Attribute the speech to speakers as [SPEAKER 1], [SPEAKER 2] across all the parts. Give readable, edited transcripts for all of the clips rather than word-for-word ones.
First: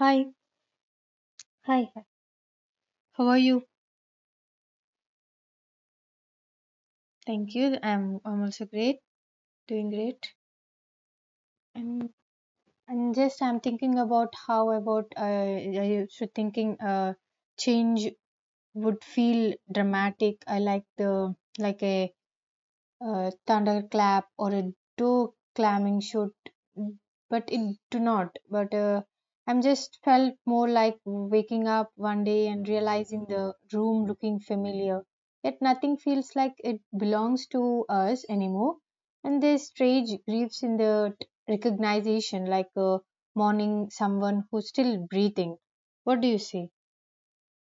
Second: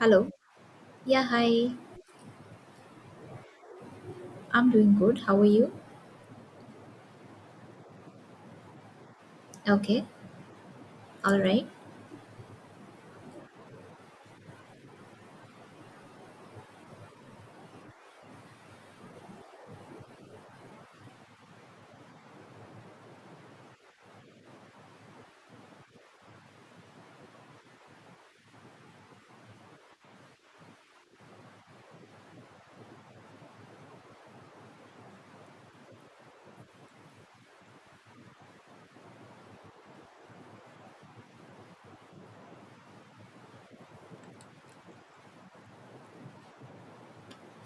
[SPEAKER 1] Hi,
[SPEAKER 2] Yeah, hi.
[SPEAKER 1] hi, hi. How are you?
[SPEAKER 2] I'm doing good. How are you?
[SPEAKER 1] Thank you. I'm also great, doing
[SPEAKER 2] Okay.
[SPEAKER 1] great.
[SPEAKER 2] All right.
[SPEAKER 1] And and just I'm thinking about how about I should thinking change would feel dramatic. I like the like a thunderclap or a door clamming should but it do not but I'm just felt more like waking up one day and realizing the room looking familiar yet nothing feels like it belongs to us anymore. And there's strange griefs in the recognition like mourning someone who's still breathing. What do you say?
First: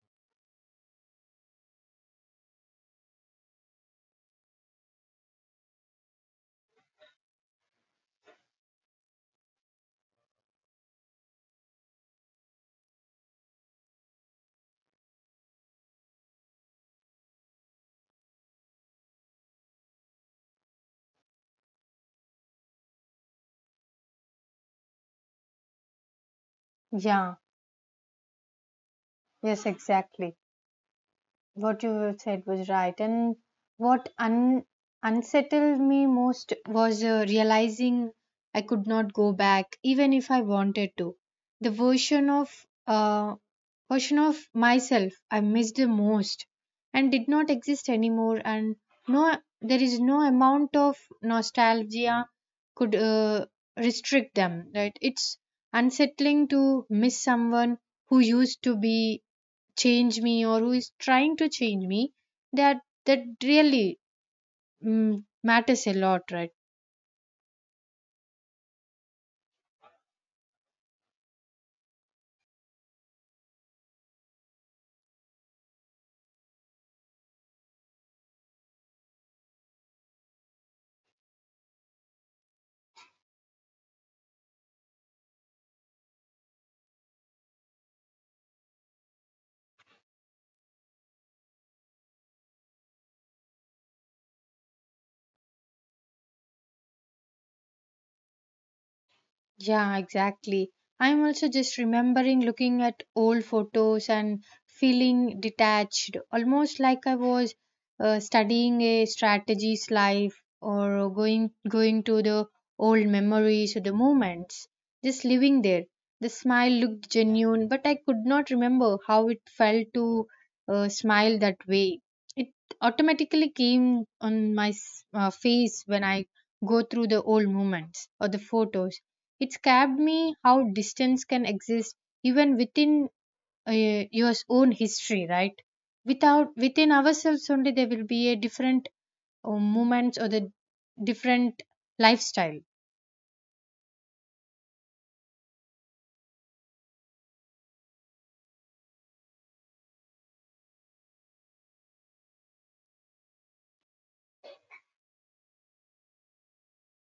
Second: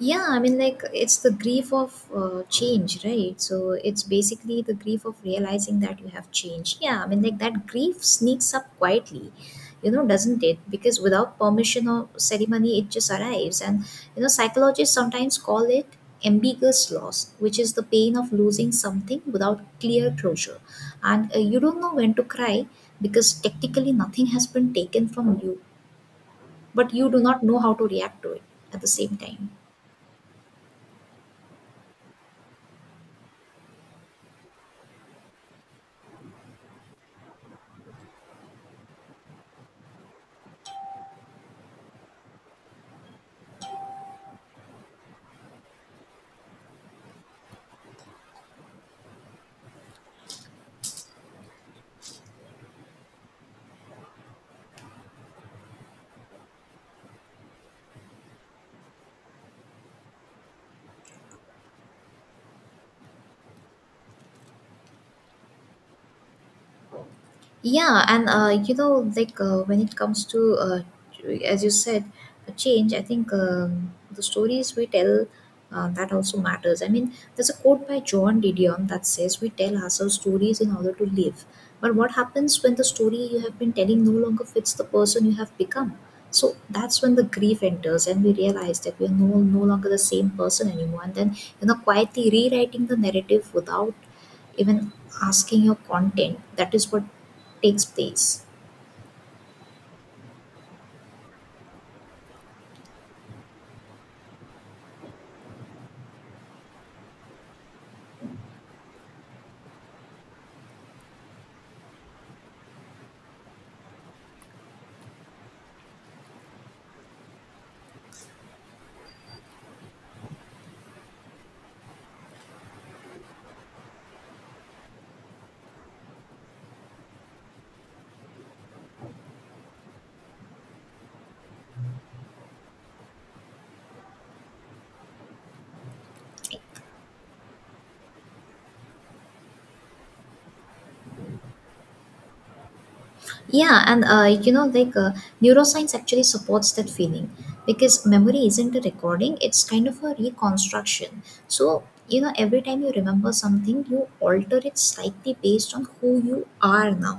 [SPEAKER 2] Yeah, I mean, like, it's the grief of change, right? So it's basically the grief of realizing that you have changed. Yeah, I mean, like, that grief sneaks up quietly, you know, doesn't it? Because without permission or ceremony, it just arrives. And, you know, psychologists sometimes call it ambiguous loss, which is the pain of losing something without clear closure. And you don't know when to cry because technically nothing has been taken from you, but you do
[SPEAKER 1] Yeah,
[SPEAKER 2] not know how to react to it at the same time.
[SPEAKER 1] yes, exactly. What you said was right. And what un- unsettled me most was realizing I could not go back, even if I wanted to. The uh, version of myself I missed the most, and did not exist anymore. And no, there is no amount of nostalgia could restrict them. Right? It's unsettling to miss someone who used to be change me or who is trying to change me, that that really, matters a lot, right?
[SPEAKER 2] Yeah, and you know, like when it comes to, as you said, a change, I think the stories we tell that also matters. I mean, there's a quote by John Didion that says, We tell ourselves stories in order to live. But what happens when the story you have been telling no longer fits the person you have become? So that's when the grief enters, and we realize that we are no longer the same person anymore. And then, you know, quietly rewriting the narrative without even asking your content, that is what takes place.
[SPEAKER 1] Yeah, exactly. I'm also just remembering looking at old photos and feeling detached, almost like I was studying a strategy's life or going to the old memories or the moments, just living there. The smile looked genuine, but I could not remember how it felt to smile that way. It automatically came on my face when I go through the old moments or the photos. It scared me how distance can exist even within your own history, right? Without within ourselves only, there will be a different moments or the different lifestyle.
[SPEAKER 2] Yeah, and you know, like neuroscience actually supports that feeling, because memory isn't a recording, it's kind of a reconstruction. So, you know, every time you remember something, you alter it slightly based on who you are now.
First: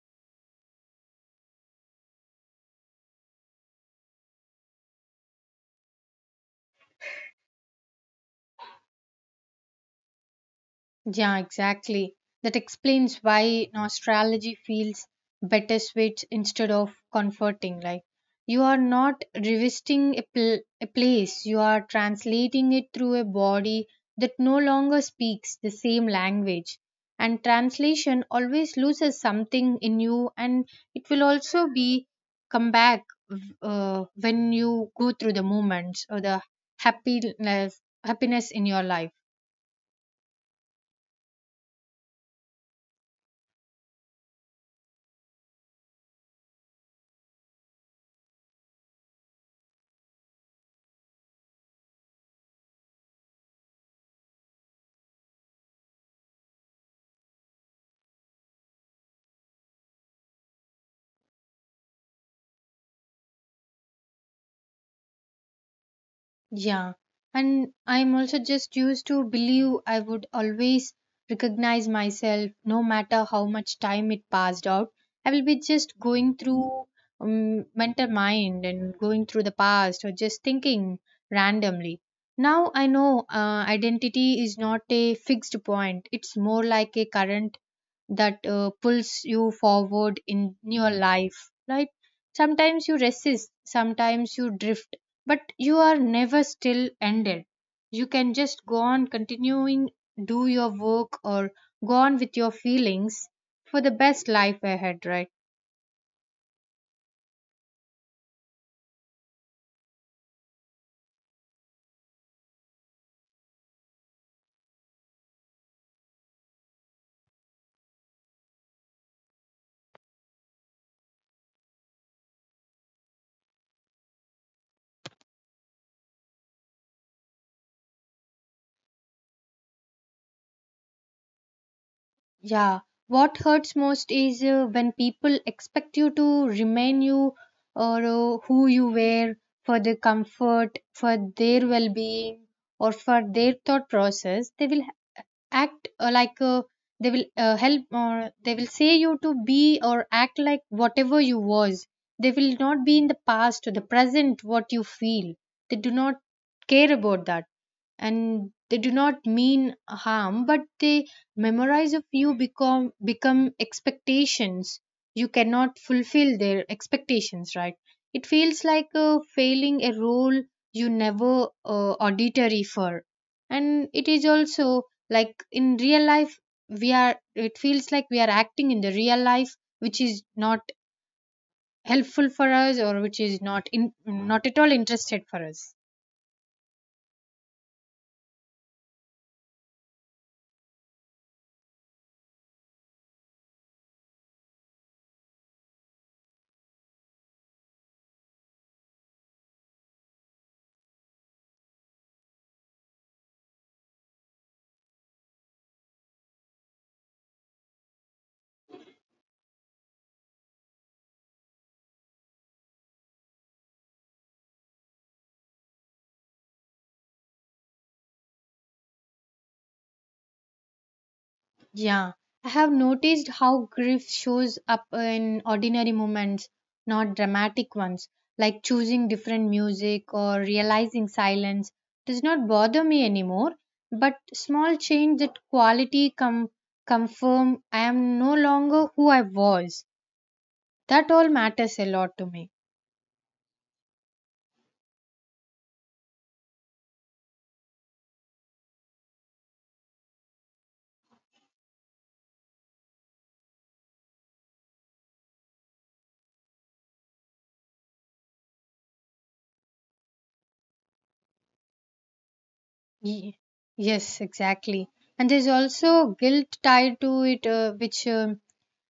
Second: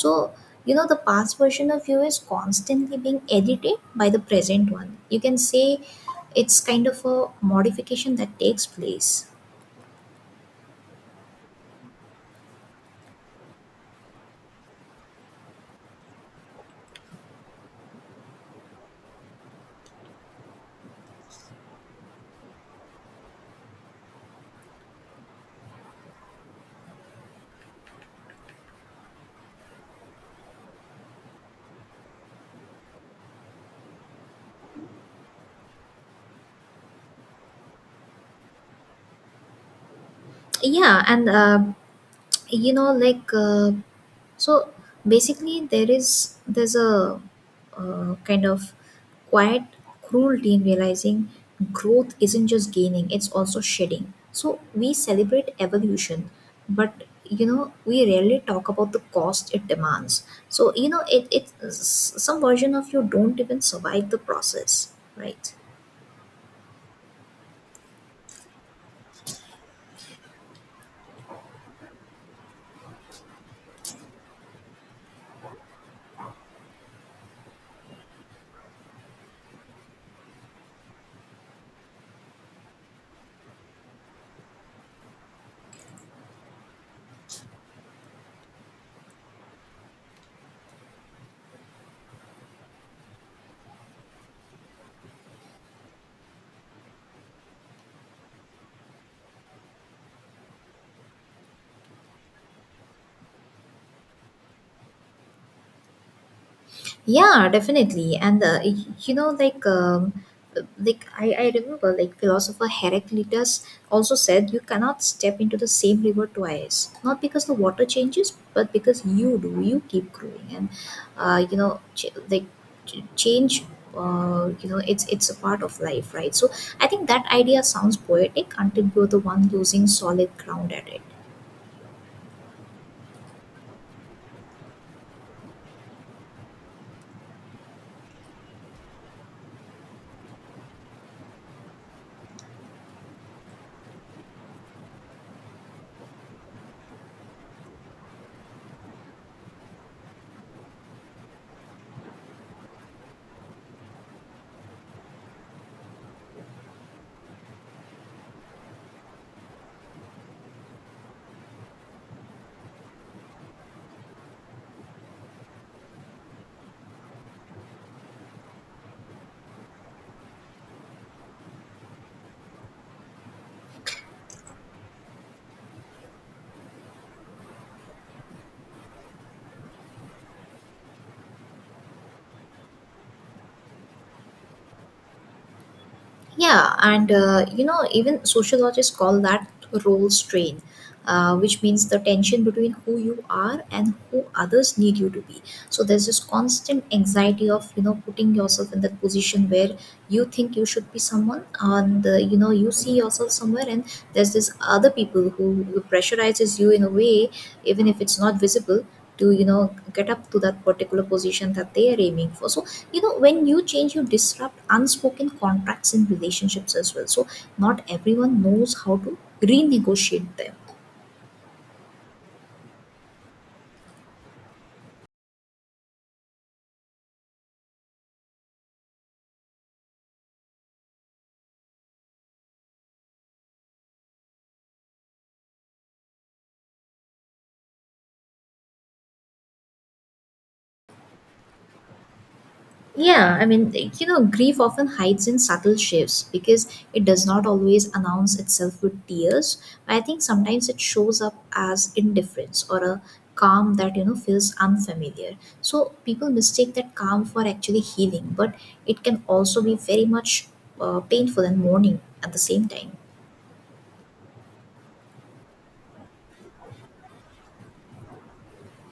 [SPEAKER 2] So, you know, the past version of you is constantly being edited by the present one, you can say. It's kind of a modification that takes place.
[SPEAKER 1] Yeah, exactly. That explains why nostalgia feels bittersweet instead of comforting. Like you are not revisiting a, a place, you are translating it through a body that no longer speaks the same language. And translation always loses something in you, and it will also be come back when you go through the moments or the happiness in your life.
[SPEAKER 2] Yeah, and you know, like so basically, there's a kind of quiet cruelty in realizing growth isn't just gaining, it's also shedding. So we celebrate evolution, but you know, we rarely talk about the cost it demands. So, you know, some version of you don't even survive the process, right?
[SPEAKER 1] Yeah, and I'm also just used to believe I would always recognize myself no matter how much time it passed out. I will be just going through mental mind and going through the past or just thinking randomly. Now I know identity is not a fixed point, it's more like a current that pulls you forward in your life, right? Sometimes you resist, sometimes you drift, but you are never still ended. You can just go on continuing, do your work or go on with your feelings for the best life ahead, right?
[SPEAKER 2] Yeah, definitely. And you know, like I remember, like, philosopher Heraclitus also said, you cannot step into the same river twice. Not because the water changes, but because you do. You keep growing, and you know, change. You know, it's a part of life, right? So I think that idea sounds poetic until you're the one losing solid ground at it.
[SPEAKER 1] Yeah. What hurts most is when people expect you to remain you or who you were for their comfort, for their well-being or for their thought process. They will act they will help or they will say you to be or act like whatever you was. They will not be in the past or the present what you feel. They do not care about that, and they do not mean harm, but they memorize of you become expectations. You cannot fulfill their expectations, right? It feels like failing a role you never auditory for. And it is also like in real life we are, it feels like we are acting in the real life, which is not helpful for us or which is not, in not at all interested for us.
[SPEAKER 2] Yeah, and you know, even sociologists call that role strain, which means the tension between who you are and who others need you to be. So there's this constant anxiety of, you know, putting yourself in that position where you think you should be someone, and you know, you see yourself somewhere, and there's this other people who pressurizes you in a way, even if it's not visible, to, you know, get up to that particular position that they are aiming for. So, you know, when you change, you disrupt unspoken contracts in relationships as well. So not everyone knows how to renegotiate them.
[SPEAKER 1] Yeah, I have noticed how grief shows up in ordinary moments, not dramatic ones, like choosing different music or realizing silence does not bother me anymore. But small change that quality confirm I am no longer who I was. That all matters a lot to me.
[SPEAKER 2] Yeah, I mean, you know, grief often hides in subtle shifts, because it does not always announce itself with tears. I think sometimes it shows up as indifference or a calm that, you know, feels unfamiliar. So people mistake that calm for actually healing, but it can also be very much painful and mourning at the same time.
[SPEAKER 1] Ye- yes, exactly. And there's also guilt tied to it,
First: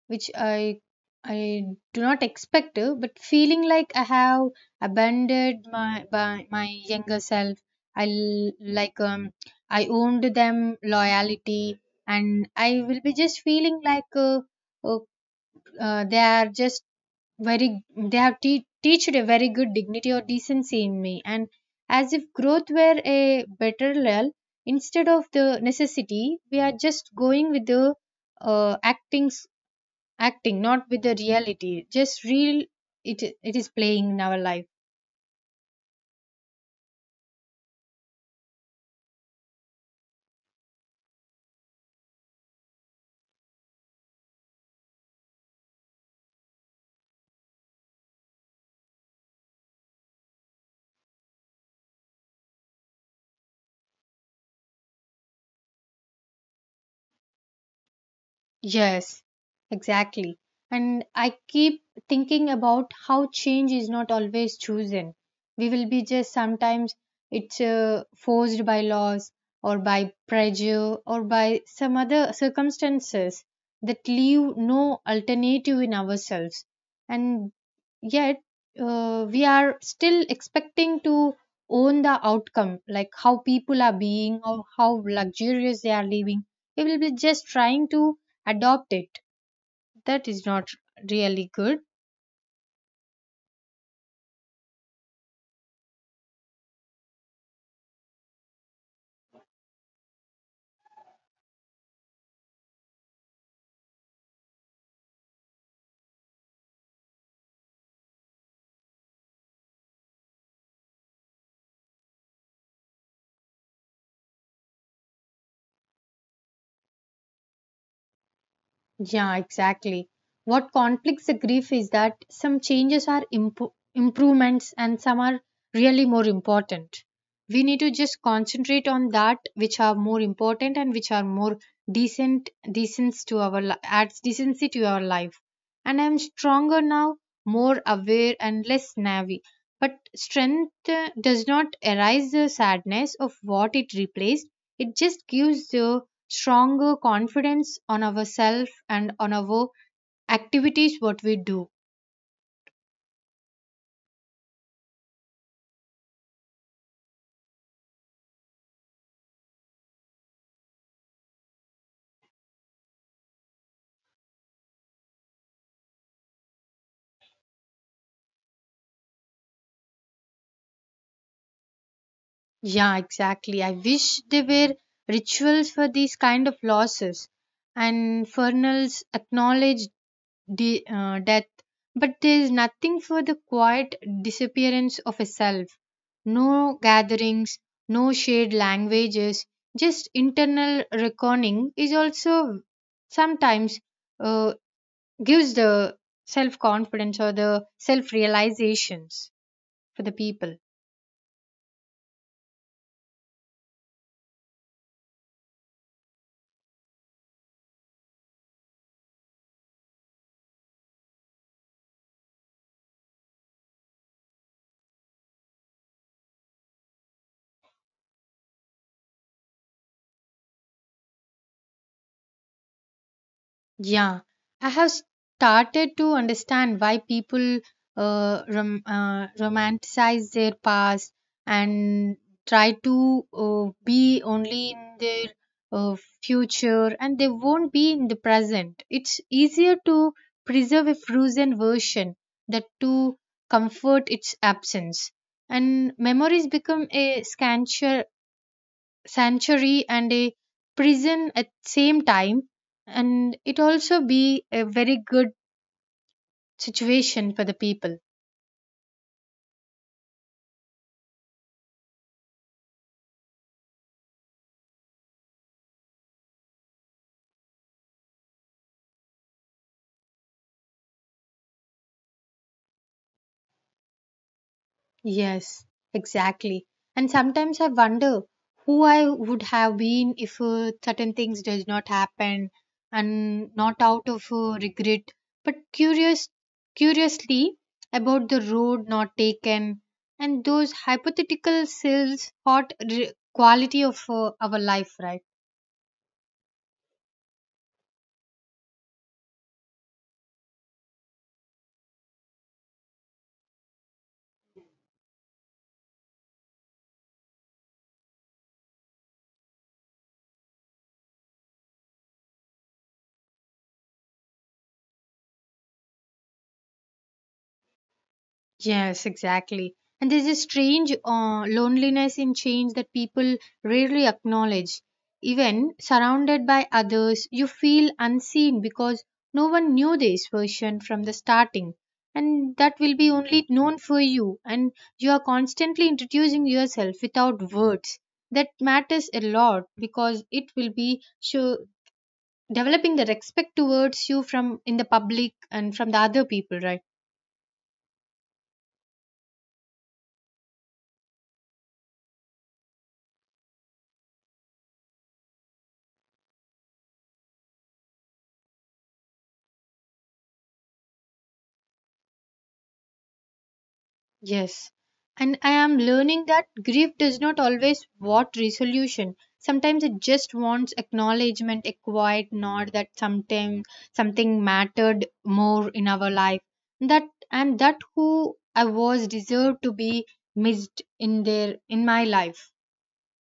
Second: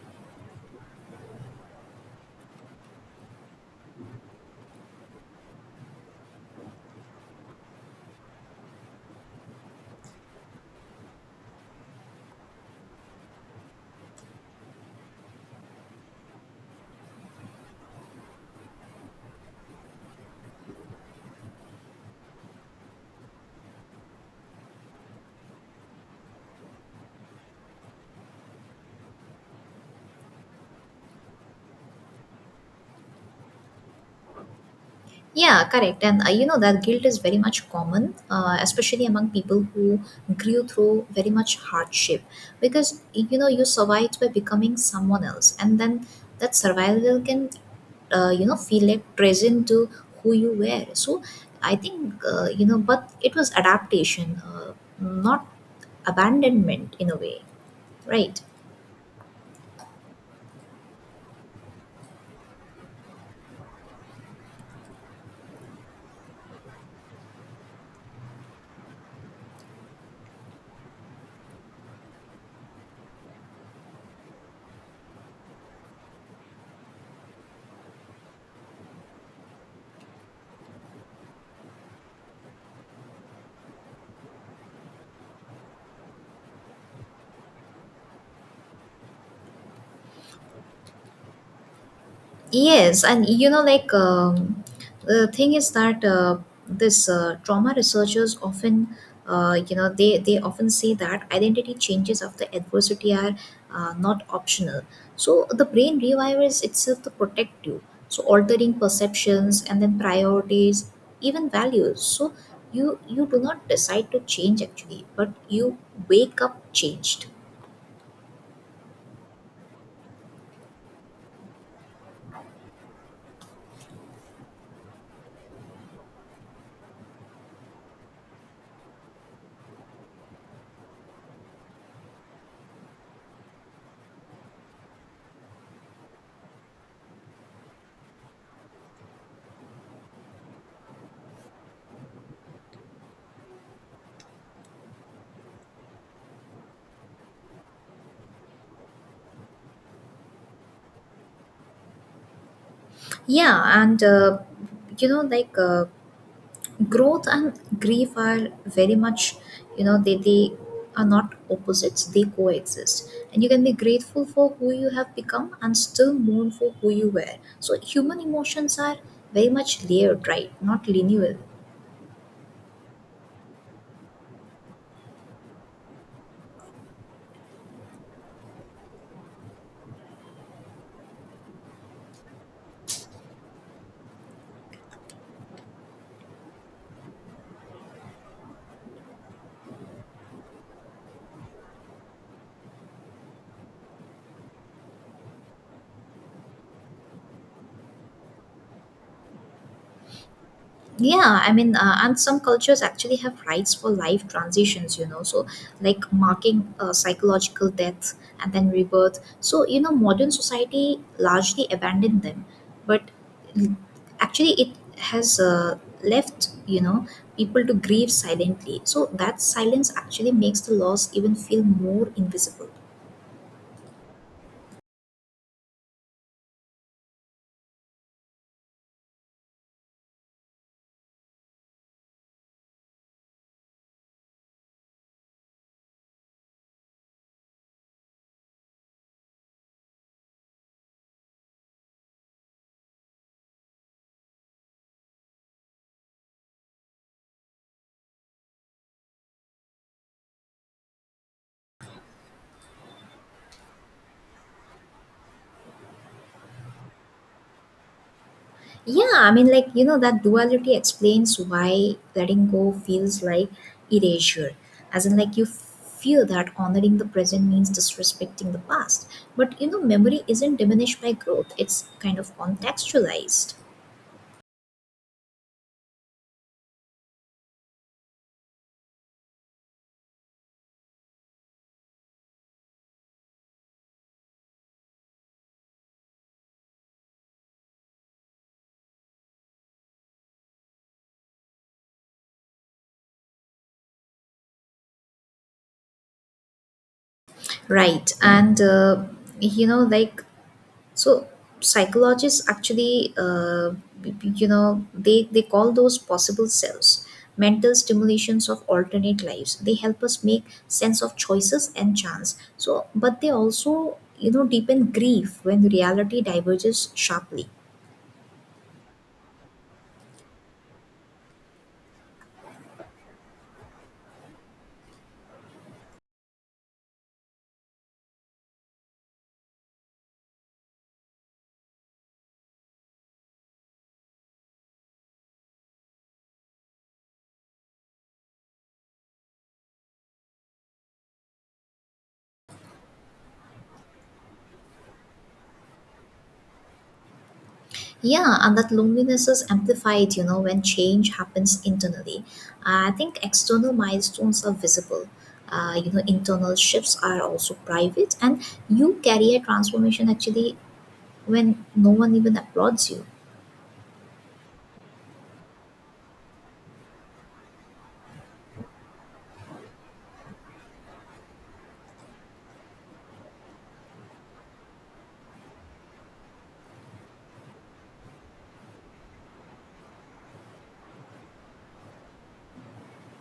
[SPEAKER 1] which I do not expect, but feeling like I have abandoned my by my younger self. I l- like I owned them loyalty, and I will be just feeling like uh, they are just very they have teached a very good dignity or decency in me, and as if growth were a better lull instead of the necessity, we are just going with the acting, acting not with the reality, just real. It is playing in our life.
[SPEAKER 2] Yeah, correct. And you know, that guilt is very much common, especially among people who grew through very much hardship. Because, you know, you survived by becoming someone else, and then that survival can, you know, feel like present to who you were. So I think you know, but it was adaptation, not abandonment in a way, right?
[SPEAKER 1] Yes, exactly. And I keep thinking about how change is not always chosen. We will be just sometimes it's forced by laws or by pressure or by some other circumstances that leave no alternative in ourselves. And yet we are still expecting to own the outcome, like how people are being or how luxurious they are living. We will be just trying to adopt it. That is not really good.
[SPEAKER 2] Yes, and you know, like, the thing is that this trauma researchers often, you know, they often say that identity changes after adversity are not optional. So the brain rewires itself to protect you. So altering perceptions and then priorities, even values. So you do not decide to change actually, but you wake up changed.
[SPEAKER 1] Yeah, exactly. What conflicts the grief is that some changes are improvements and some are really more important. We need to just concentrate on that which are more important and which are more decent, decent to our adds decency to our life. And I'm stronger now, more aware and less navy. But strength does not erase the sadness of what it replaced. It just gives the stronger confidence on ourselves and on our activities what we do.
[SPEAKER 2] Yeah, and you know, growth and grief are very much, you know, they are not opposites, they coexist. And you can be grateful for who you have become and still mourn for who you were. So human emotions are very much layered, right, not linear.
[SPEAKER 1] Yeah, exactly. I wish there were rituals for these kind of losses. And funerals acknowledge the death, but there is nothing for the quiet disappearance of a self. No gatherings, no shared languages, just internal reckoning is also sometimes uh, gives the self confidence or the self realizations for the people.
[SPEAKER 2] Yeah, I mean, and some cultures actually have rites for life transitions, you know, so like marking psychological death and then rebirth. So, you know, modern society largely abandoned them, but l- actually it has left, you know, people to grieve silently. So that silence actually makes the loss even feel more invisible.
[SPEAKER 1] Yeah, I have started to understand why people romanticize their past and try to be only in their uh, future and they won't be in the present. It's easier to preserve a frozen version that to comfort its absence. And memories become a scantier sanctuary and a prison at same time, and it also be a very good situation for the people.
[SPEAKER 2] Yeah, I mean, like, you know, that duality explains why letting go feels like erasure. As in, like, you feel that honoring the present means disrespecting the past. But, you know, memory isn't diminished by growth, it's kind of contextualized.
[SPEAKER 1] Yes, exactly. And sometimes I wonder who I would have been if certain things does not happen, and not out of regret but curiously about the road not taken. And those hypothetical selves hot quality of our life, right?
[SPEAKER 2] Right. And, you know, like, so psychologists actually, you know, they call those possible selves, mental stimulations of alternate lives. They help us make sense of choices and chance. So, but they also, you know, deepen grief when reality diverges sharply.
[SPEAKER 1] Yes, exactly. And there's a strange loneliness in change that people rarely acknowledge. Even surrounded by others, you feel unseen because no one knew this version from the starting. And that will be only known for you. And you are constantly introducing yourself without words. That matters a lot because it will be show, developing the respect towards you from in the public and from the other people, right?
[SPEAKER 2] Yeah, and that loneliness is amplified, you know, when change happens internally. I think external milestones are visible. You know, internal shifts are also private, and you carry a transformation actually when no one even applauds you.
[SPEAKER 1] Yes. And I am learning that grief does not always want resolution. Sometimes it just wants acknowledgement, a quiet nod that sometime something mattered more in our life. That, and that who I was deserved to be missed in their in my life.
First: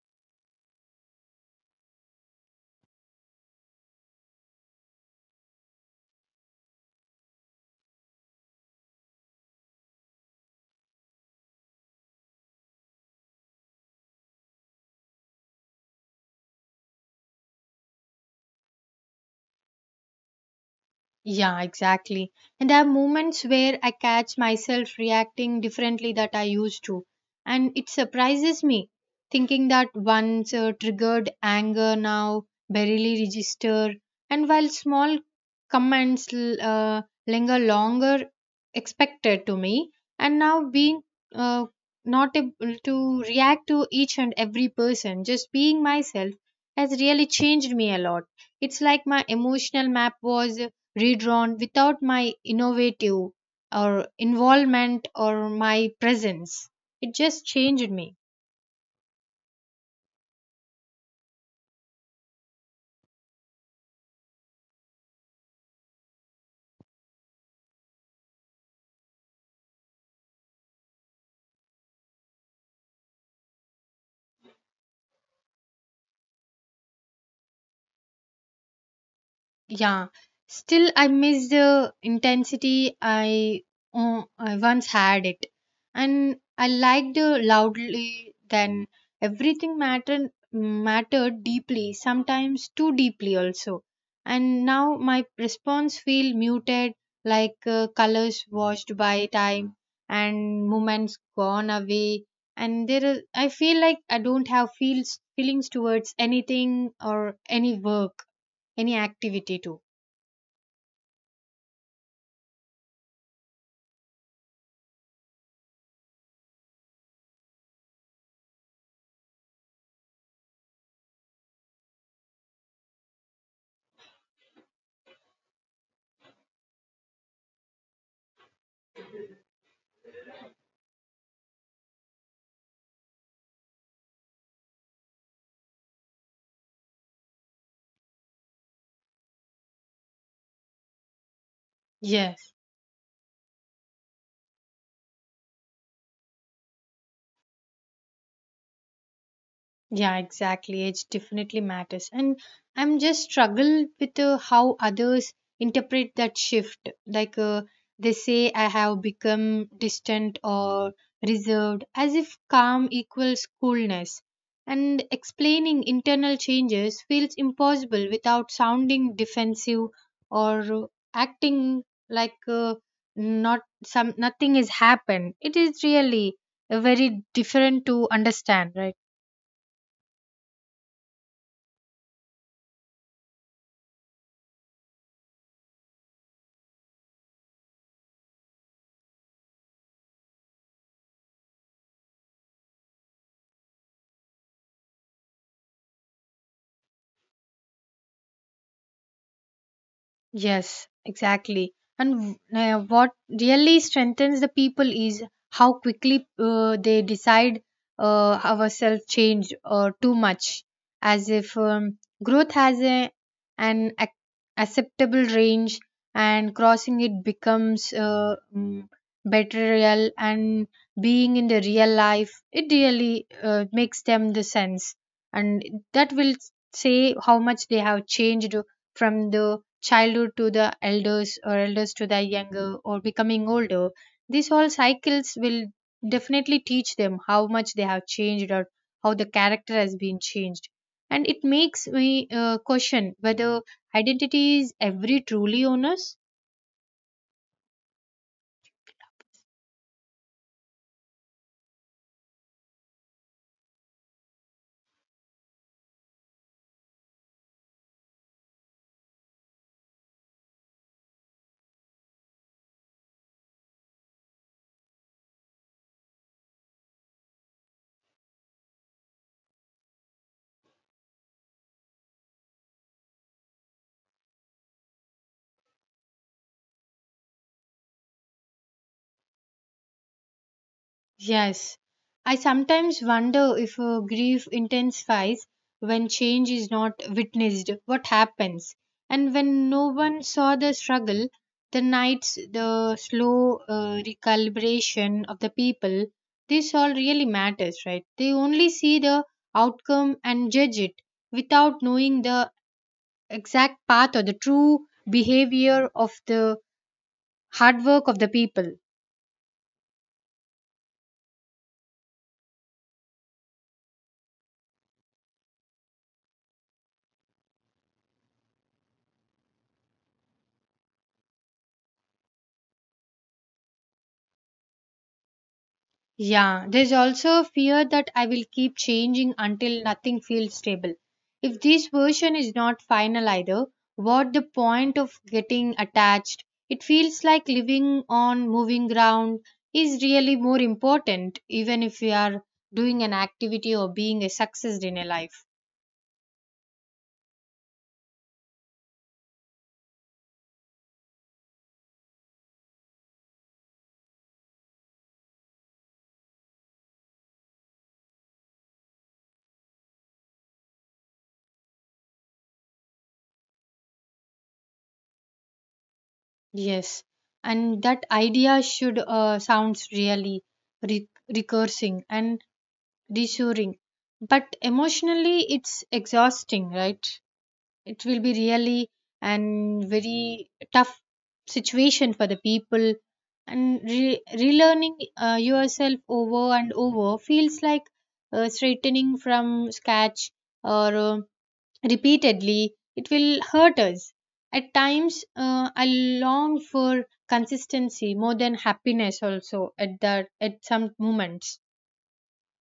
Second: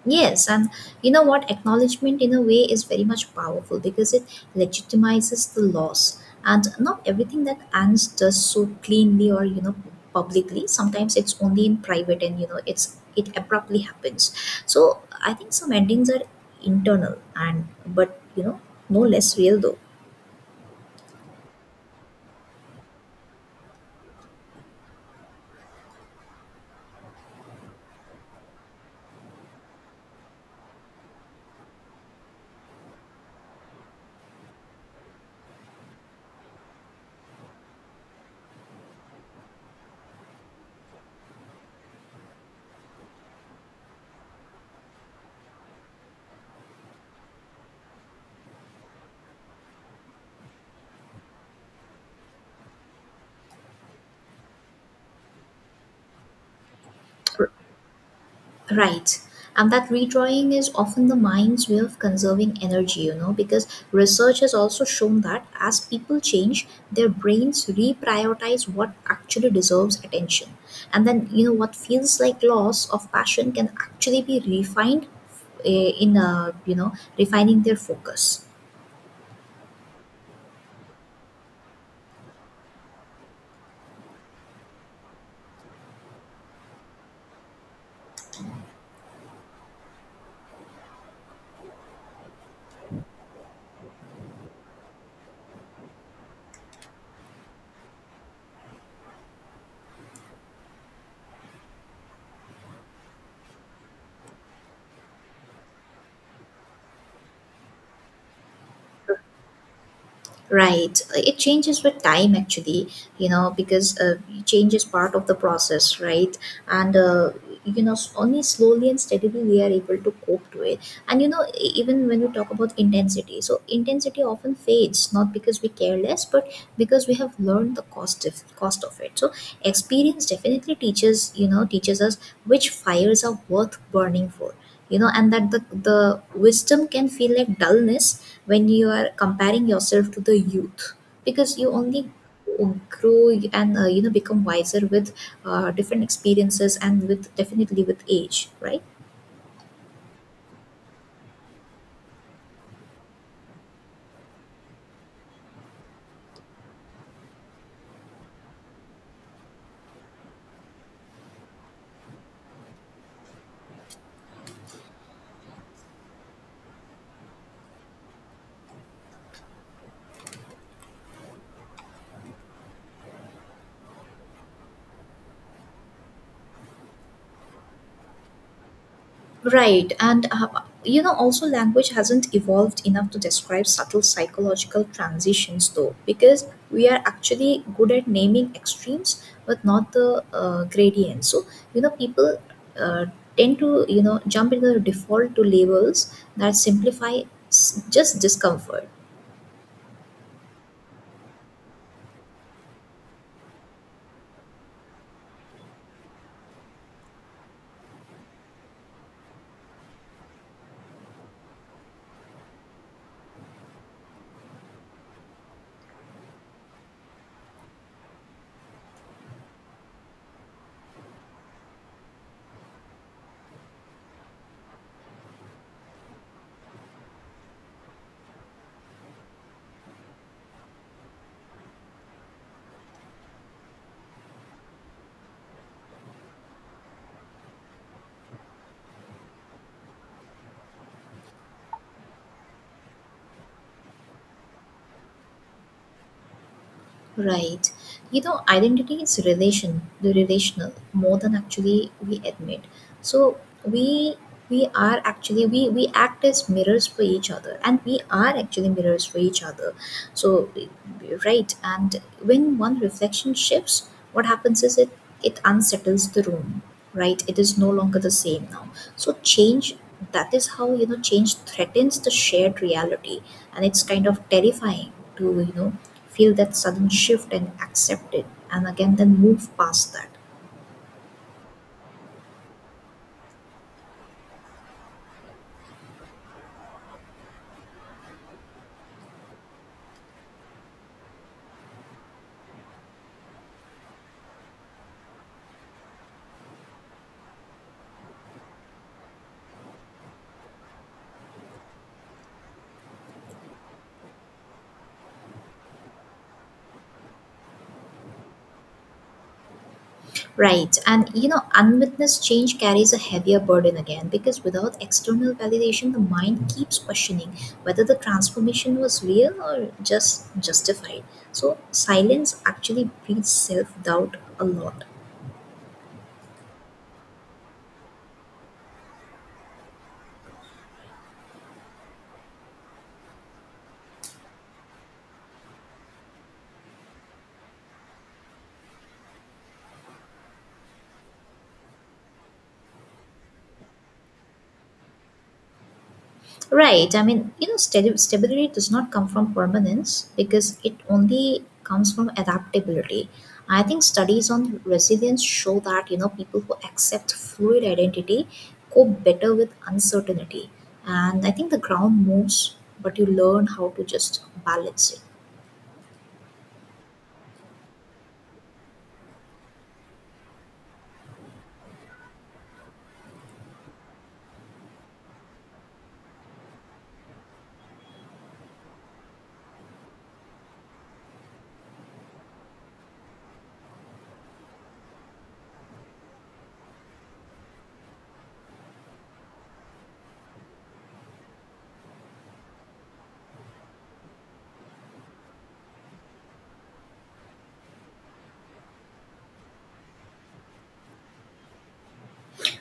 [SPEAKER 2] Yes, and you know what? Acknowledgement in a way is very much powerful because it legitimizes the loss. And not everything that Ans does so cleanly, or you know, publicly. Sometimes it's only in private, and you know, it abruptly happens. So I think some endings are internal, and but you know, no less real though.
[SPEAKER 1] Yeah, exactly. And there are moments where I catch myself reacting differently that I used to. And it surprises me thinking that once triggered anger now barely register. And while small comments linger longer expected to me, and now being uh, not able to react to each and every person, just being myself has really changed me a lot. It's like my emotional map was redrawn without my innovative or involvement or my presence. It just changed me.
[SPEAKER 2] Right. And that redrawing is often the mind's way of conserving energy, you know, because research has also shown that as people change, their brains reprioritize what actually deserves attention. And then, you know, what feels like loss of passion can actually be refined, you know, refining their focus.
[SPEAKER 1] Yeah, still I miss the intensity I once had it, and I liked the loudly. Then everything mattered deeply, sometimes too deeply also. And now my response feel muted, like colors washed by time and moments gone away. And there is, I feel like I don't have feels feelings towards anything or any work, any activity too.
[SPEAKER 2] Right. It changes with time, actually, you know, because change is part of the process, right? And, you know, only slowly and steadily we are able to cope to it. And, you know, even when we talk about intensity, so intensity often fades, not because we care less, but because we have learned the cost of it. So experience definitely teaches, you know, teaches us which fires are worth burning for. You know, and that the wisdom can feel like dullness when you are comparing yourself to the youth, because you only
[SPEAKER 1] Yes,
[SPEAKER 2] grow and you know, become wiser with different experiences and with, definitely with age, right?
[SPEAKER 1] yeah, exactly. Age definitely matters. And I'm just struggled with how others interpret that shift. Like they say I have become distant or reserved, as if calm equals coolness. And explaining internal changes feels impossible without sounding defensive or acting like not some nothing has happened. It is really very different to understand, right?
[SPEAKER 2] Right, and you know, also language hasn't evolved enough to describe subtle psychological transitions, though, because we are actually good at naming extremes but not the gradients. So, you know, people uh, tend to, you know, jump into the default to labels that simplify just discomfort.
[SPEAKER 1] Yes, exactly. And what really strengthens the people is how quickly they decide ourselves change too much, as if growth has a, an ac- acceptable range and crossing it becomes better real and being in the real life, it really makes them the sense. And that will say how much they have changed from the childhood to the elders or elders to the younger or becoming older. These all cycles will definitely teach them how much they have changed or how the character has been changed. And it makes me question whether identity is every truly on us.
[SPEAKER 2] Right. You know, identity is relation, the relational, more than actually we admit. So we we are actually, we act as mirrors for each other, and we are actually mirrors for each other. So right, and when one reflection shifts, what happens is it unsettles the room, right? It is no longer the same now. So change, that is how, you know, change threatens the shared reality. And it's kind of terrifying to, you know, feel that sudden shift and accept it and again then move past that.
[SPEAKER 1] Yes, I sometimes wonder if grief intensifies when change is not witnessed. What happens? And when no one saw the struggle, the nights, the slow recalibration of the people, this all really matters, right? They only see the outcome and judge it without knowing the exact path or the true behavior of the hard work of the people.
[SPEAKER 2] Right, and you know, unwitnessed change carries a heavier burden, again because without external validation the mind keeps questioning whether the transformation was real or just justified. So silence actually breeds self doubt a lot.
[SPEAKER 1] Yeah, there's also fear that I will keep changing until nothing feels stable. If this version is not final either, what the point of getting attached? It feels like living on moving ground is really more important, even if we are doing an activity or being a success in a life.
[SPEAKER 2] Right. I mean, you know, stability does not come from permanence, because it only comes from adaptability. I think studies on resilience show that, you know, people who accept fluid identity cope better with uncertainty. And I think the ground moves, but you learn how to just balance it.
[SPEAKER 1] Yes, and that idea should sounds really re- recursing and reassuring, but emotionally it's exhausting, right? It will be really and very tough situation for the people and relearning yourself over and over feels like straightening from scratch or repeatedly it will hurt us at times I long for consistency more than happiness also at that at some moments.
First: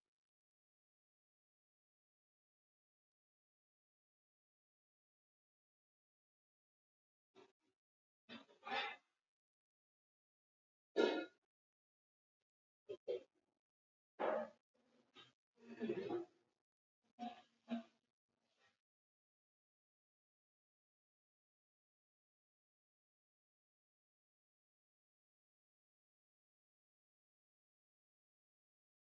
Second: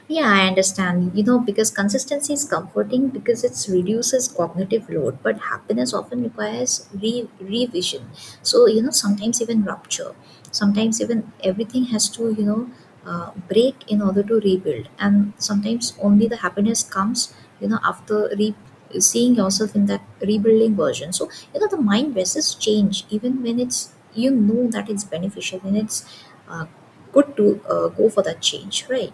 [SPEAKER 2] Yeah, I understand. You know, because consistency is comforting, because it reduces cognitive load, but happiness often requires revision. So, you know, sometimes even rupture. Sometimes even everything has to, you know, break in order to rebuild. And sometimes only the happiness comes, you know, after seeing yourself in that rebuilding version. So, you know, the mind resists change even when it's, you know, that it's beneficial and it's uh, good to go for that change, right?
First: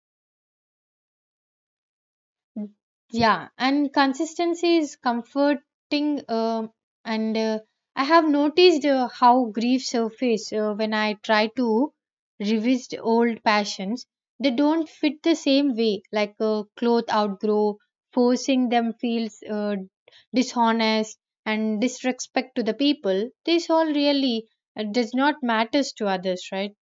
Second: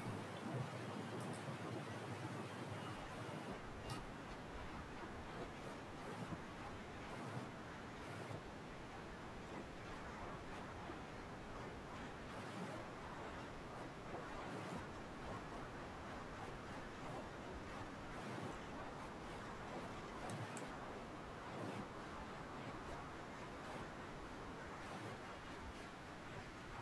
[SPEAKER 1] Yeah, and consistency is comforting, and I have noticed how grief surface when I try to revisit old passions. They don't fit the same way like cloth outgrow. Forcing them feels dishonest and disrespect to the people. This all really does not matters to others, right?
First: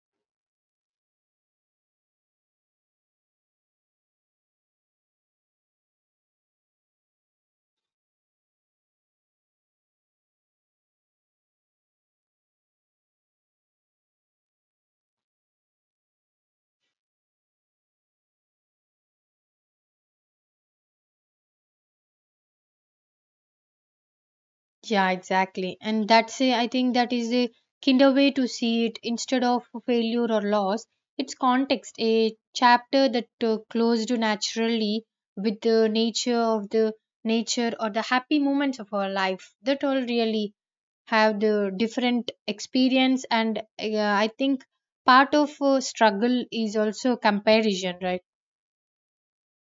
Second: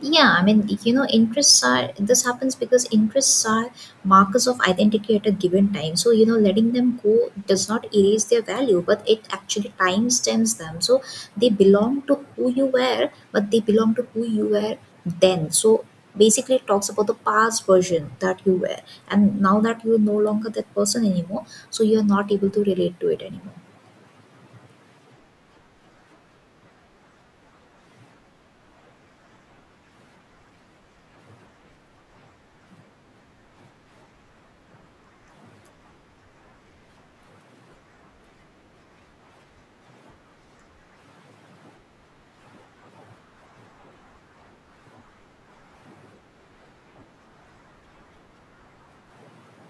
[SPEAKER 2] Yeah, I mean, you know, interests are this happens because interests are markers of identity at a given time. So, you know, letting them go does not erase their value, but it actually timestamps them. So they belong to who you were, but they belong to who you were then. So basically, it talks about the past version that you were, and now that you're no longer that person anymore, so you're not able to relate to it anymore.
[SPEAKER 1] Yeah, exactly. And that's a, I think that is a kinder way to see it instead of failure or loss. It's context, a chapter that closed naturally with the nature of the nature or the happy moments of our life that all really have the different experience. And I think part of struggle is also comparison, right?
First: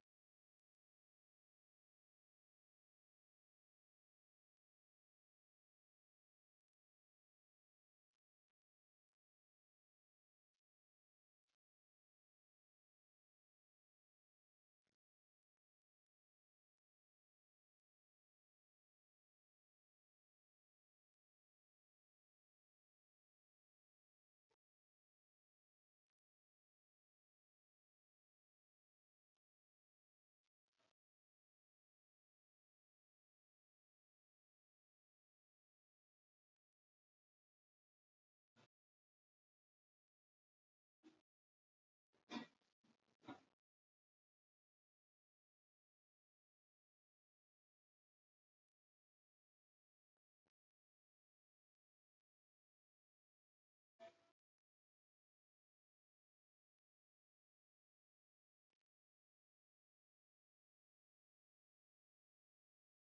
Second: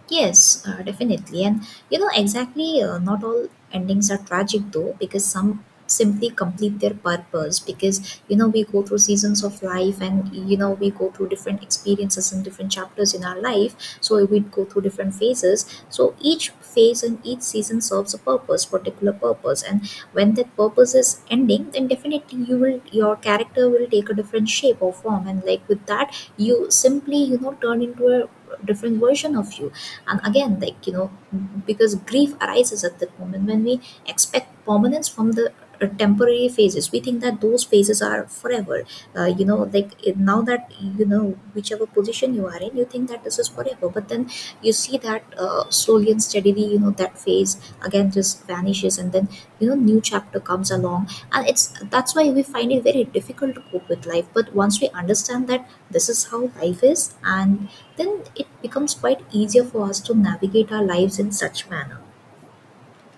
[SPEAKER 2] Yes, definitely. And you know, exactly, not all endings are tragic though, because some simply complete their purpose. Because, you know, we go through seasons of life and, you know, we go through different experiences and different chapters in our life. So we go through different phases. So each phase and each season serves a purpose, particular purpose. And when that purpose is ending, then definitely you will, your character will take a different shape or form. And like with that, you simply, you know, turn into a different version of you. And again, like, you know, because grief arises at that moment when we expect permanence from the temporary phases. We think that those phases are forever. You know, like now that you know, whichever position you are in, you think that this is forever, but then you see that slowly and steadily, you know, that phase again just vanishes, and then, you know, new chapter comes along, and it's that's why we find it very difficult to cope with life. But once we understand that this is how life is, and then it becomes quite easier for us to navigate our lives in such manner.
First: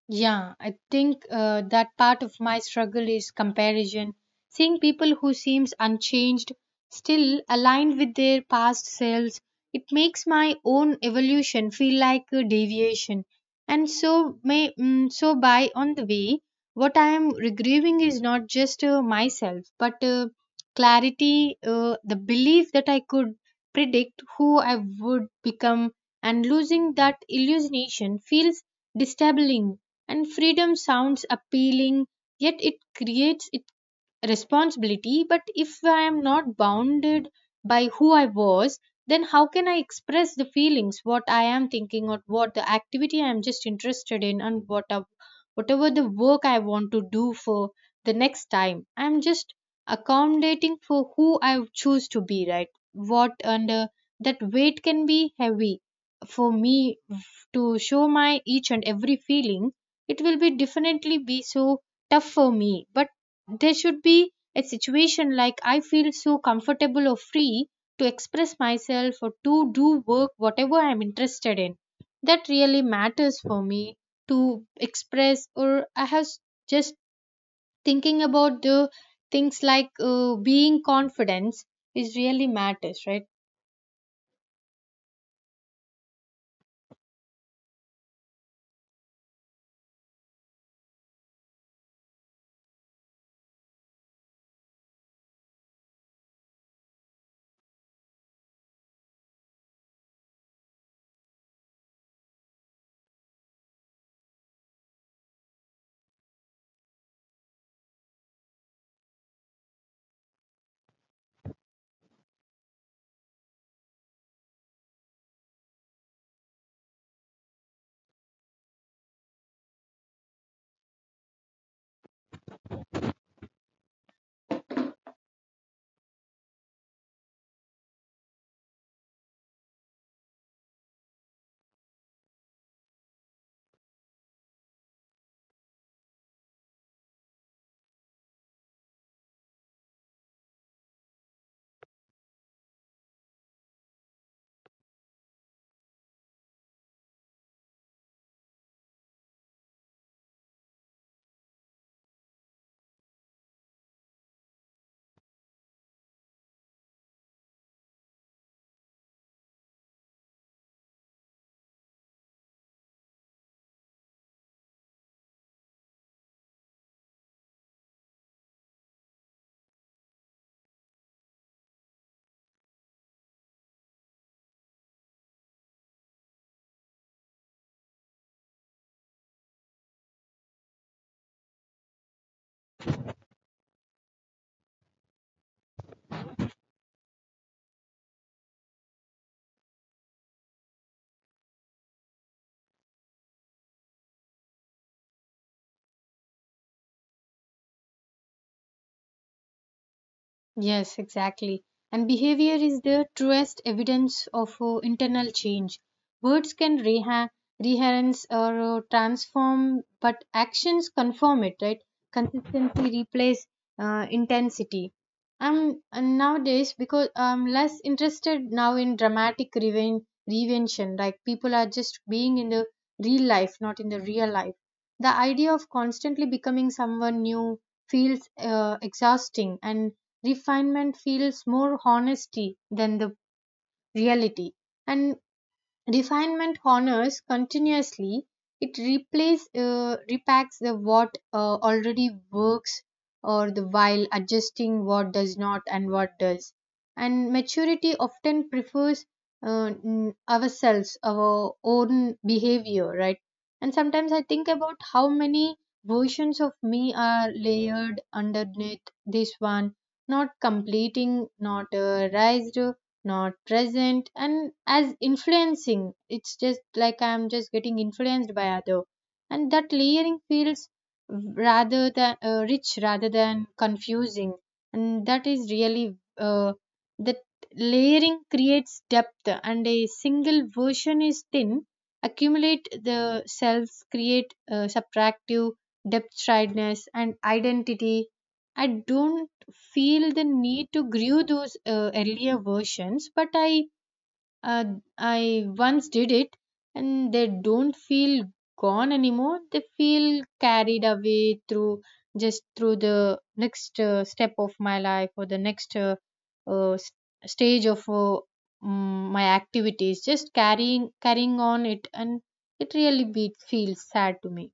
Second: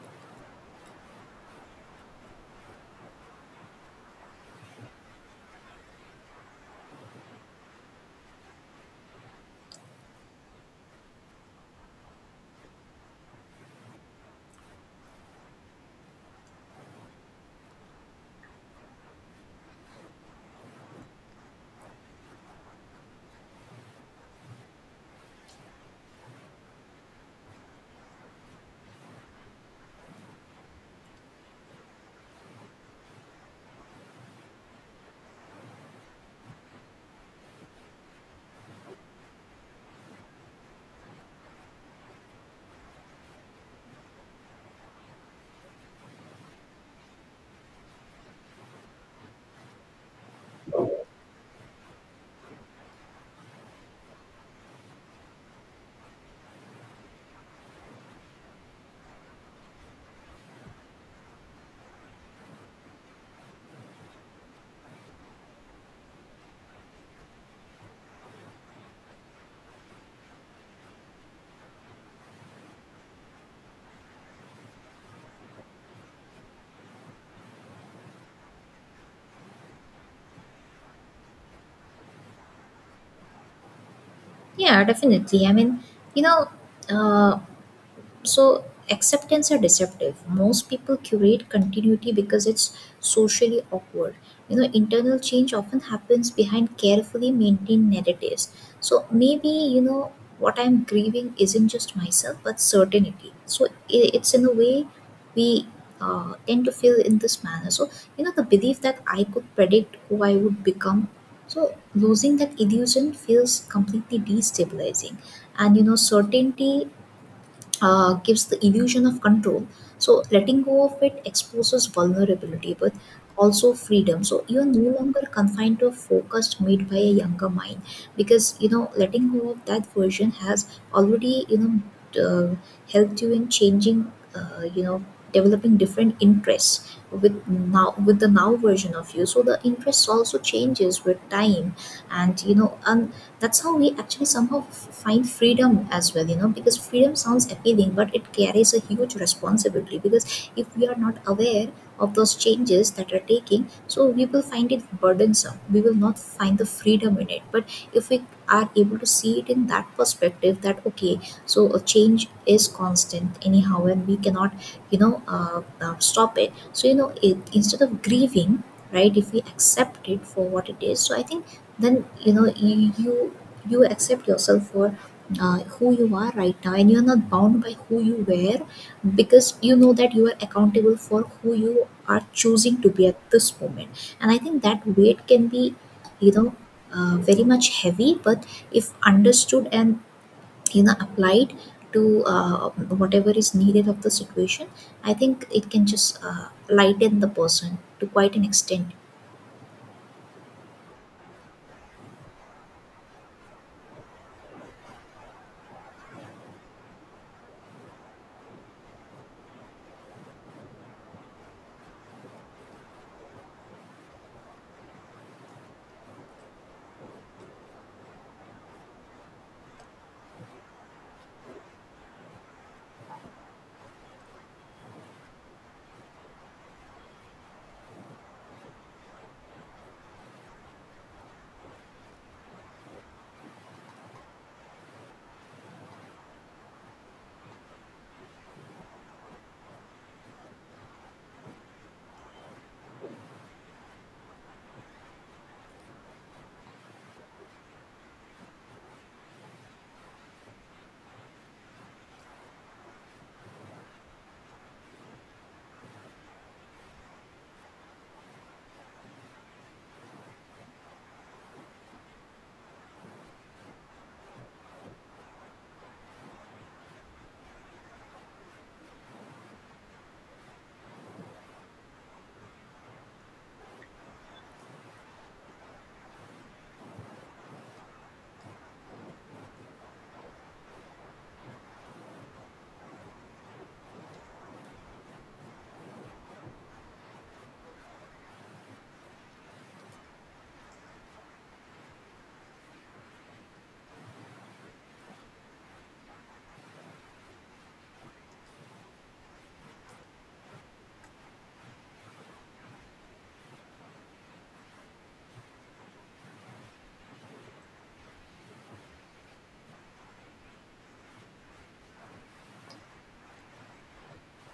[SPEAKER 1] Yeah, I think that part of my struggle is comparison. Seeing people who seems unchanged, still aligned with their past selves, it makes my own evolution feel like a deviation. And so so by on the way, what I am regrieving is not just myself, but clarity, the belief that I could predict who I would become, and losing that illusionation feels disabling, and freedom sounds appealing, yet it creates it responsibility. But if I am not bounded by who I was, then how can I express the feelings what I am thinking, or what the activity I am just interested in, and whatever the work I want to do for the next time, I am just accommodating for who I choose to be, right? what and That weight can be heavy for me to show my each and every feeling. It will be definitely be so tough for me, but there should be a situation like I feel so comfortable or free to express myself or to do work whatever I'm interested in. That really matters for me to express, or just thinking about the things like being confidence is really matters, right?
[SPEAKER 2] Yeah, definitely. I mean, you know, uh, so acceptance are deceptive. Most people curate continuity because it's socially awkward. You know, internal change often happens behind carefully maintained narratives. So maybe, you know, what I'm grieving isn't just myself but certainty. So it's in a way we tend to feel in this manner. So you know, the belief that I could predict who I would become, so losing that illusion feels completely destabilizing. And you know, certainty gives the illusion of control. So letting go of it exposes vulnerability, but also freedom. So you're no longer confined to a focus made by a younger mind, because you know letting go of that version has already, you know, uh, helped you in changing, you know, developing different interests with now, with the now version of you. So the interests also changes with time, and you know, and that's how we actually somehow find freedom as well. You know, because freedom sounds appealing, but it carries a huge responsibility. Because if we are not aware of those changes that are taking, so we will find it burdensome, we will not find the freedom in it. But if we are able to see it in that perspective, that okay, so a change is constant anyhow and we cannot, you know, stop it. So you know, it, instead of grieving, right, if we accept it for what it is, so I think then, you know, you you accept yourself for who you are right now, and you're not bound by who you were, because you know that you are accountable for who you are choosing to be at this moment. And I think that weight can be, you know, very much heavy. But if understood and, you know, applied to whatever is needed of the situation, I think it can just lighten the person to quite an extent.
[SPEAKER 1] Yes, exactly. And behavior is the truest evidence of internal change. Words can reherence or transform, but actions confirm it, right? Consistency replace intensity. And nowadays, because I'm less interested now in dramatic reinvention, like people are just being in the real life, not in the real life. The idea of constantly becoming someone new feels exhausting, and refinement feels more honesty than the reality, and refinement honors continuously. It replace repacks the what already works, or the while adjusting what does not and what does. And maturity often prefers ourselves our own behavior, right? And sometimes I think about how many versions of me are layered underneath this one, not completing, not raised, not present, and as influencing, it's just like I'm just getting influenced by other, and that layering feels, rather than rich rather than confusing, and that is really that layering creates depth, and a single version is thin. Accumulate the selves create subtractive depth, triedness and identity. I don't feel the need to grew those earlier versions, but uh, I once did it, and they don't feel gone anymore. They feel carried away through, just through the next step of my life, or the next uh, s- stage of my activities, just carrying on it, and feels sad to me.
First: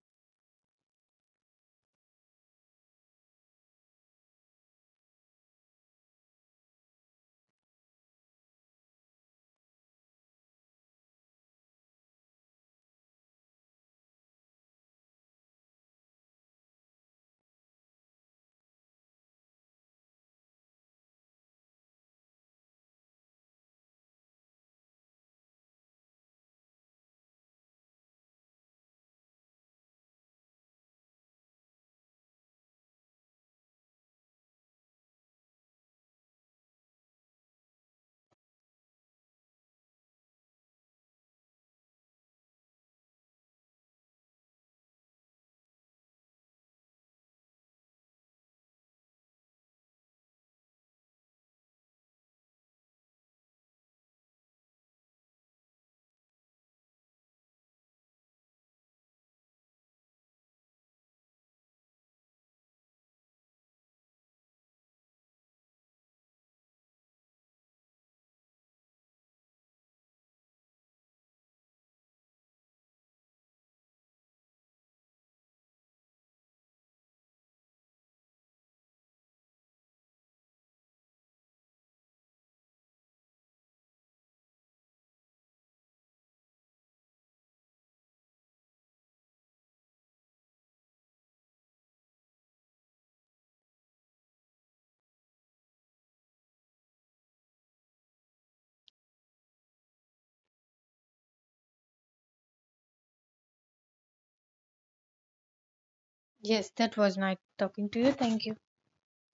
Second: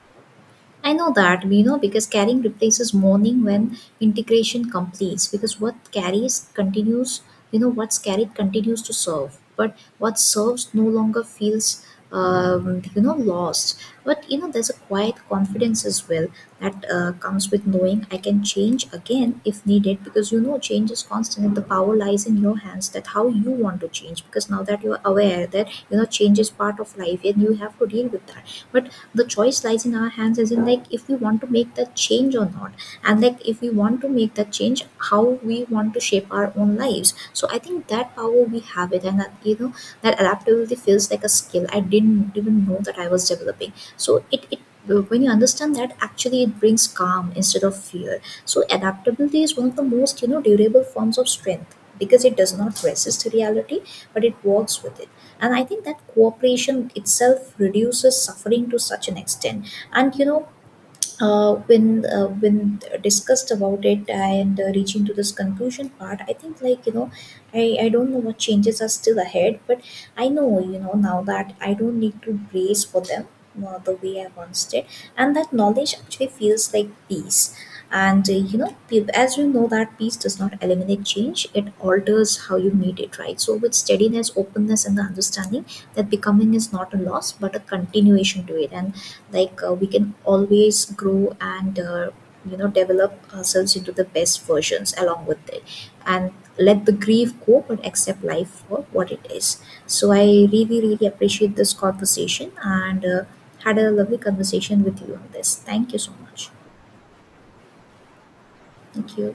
[SPEAKER 2] I know that, you know, because carrying replaces mourning when integration completes. Because what carries continues, you know, what's carried continues to serve, but what serves no longer feels, you know, lost. But you know, there's a quiet confidence as well that comes with knowing I can change again if needed. Because you know, change is constant, and the power lies in your hands. That how you want to change. Because now that you're aware that you know change is part of life, and you have to deal with that. But the choice lies in our hands, as in like if we want to make that change or not, and like if we want to make that change, how we want to shape our own lives. So I think that power we have it, and that you know, that adaptability feels like a skill I didn't even know that I was developing. So it when you understand that, actually it brings calm instead of fear. So adaptability is one of the most, you know, durable forms of strength, because it does not resist reality, but it works with it. And I think that cooperation itself reduces suffering to such an extent. And you know, when discussed about it, and reaching to this conclusion part, I think like, you know, I don't know what changes are still ahead, but I know, you know, now that I don't need to brace for them the way I once did. And that knowledge actually feels like peace. And you know, as you know that peace does not eliminate change, it alters how you meet it, right? So with steadiness, openness, and the understanding that becoming is not a loss but a continuation to it. And like, we can always grow and, you know, develop ourselves into the best versions along with it, and let the grief go, but accept life for what it is. So I really really appreciate this conversation, and had a lovely conversation with you on this. Thank you so much.
[SPEAKER 1] Yes, that was nice talking to you. Thank you.
[SPEAKER 2] Thank you.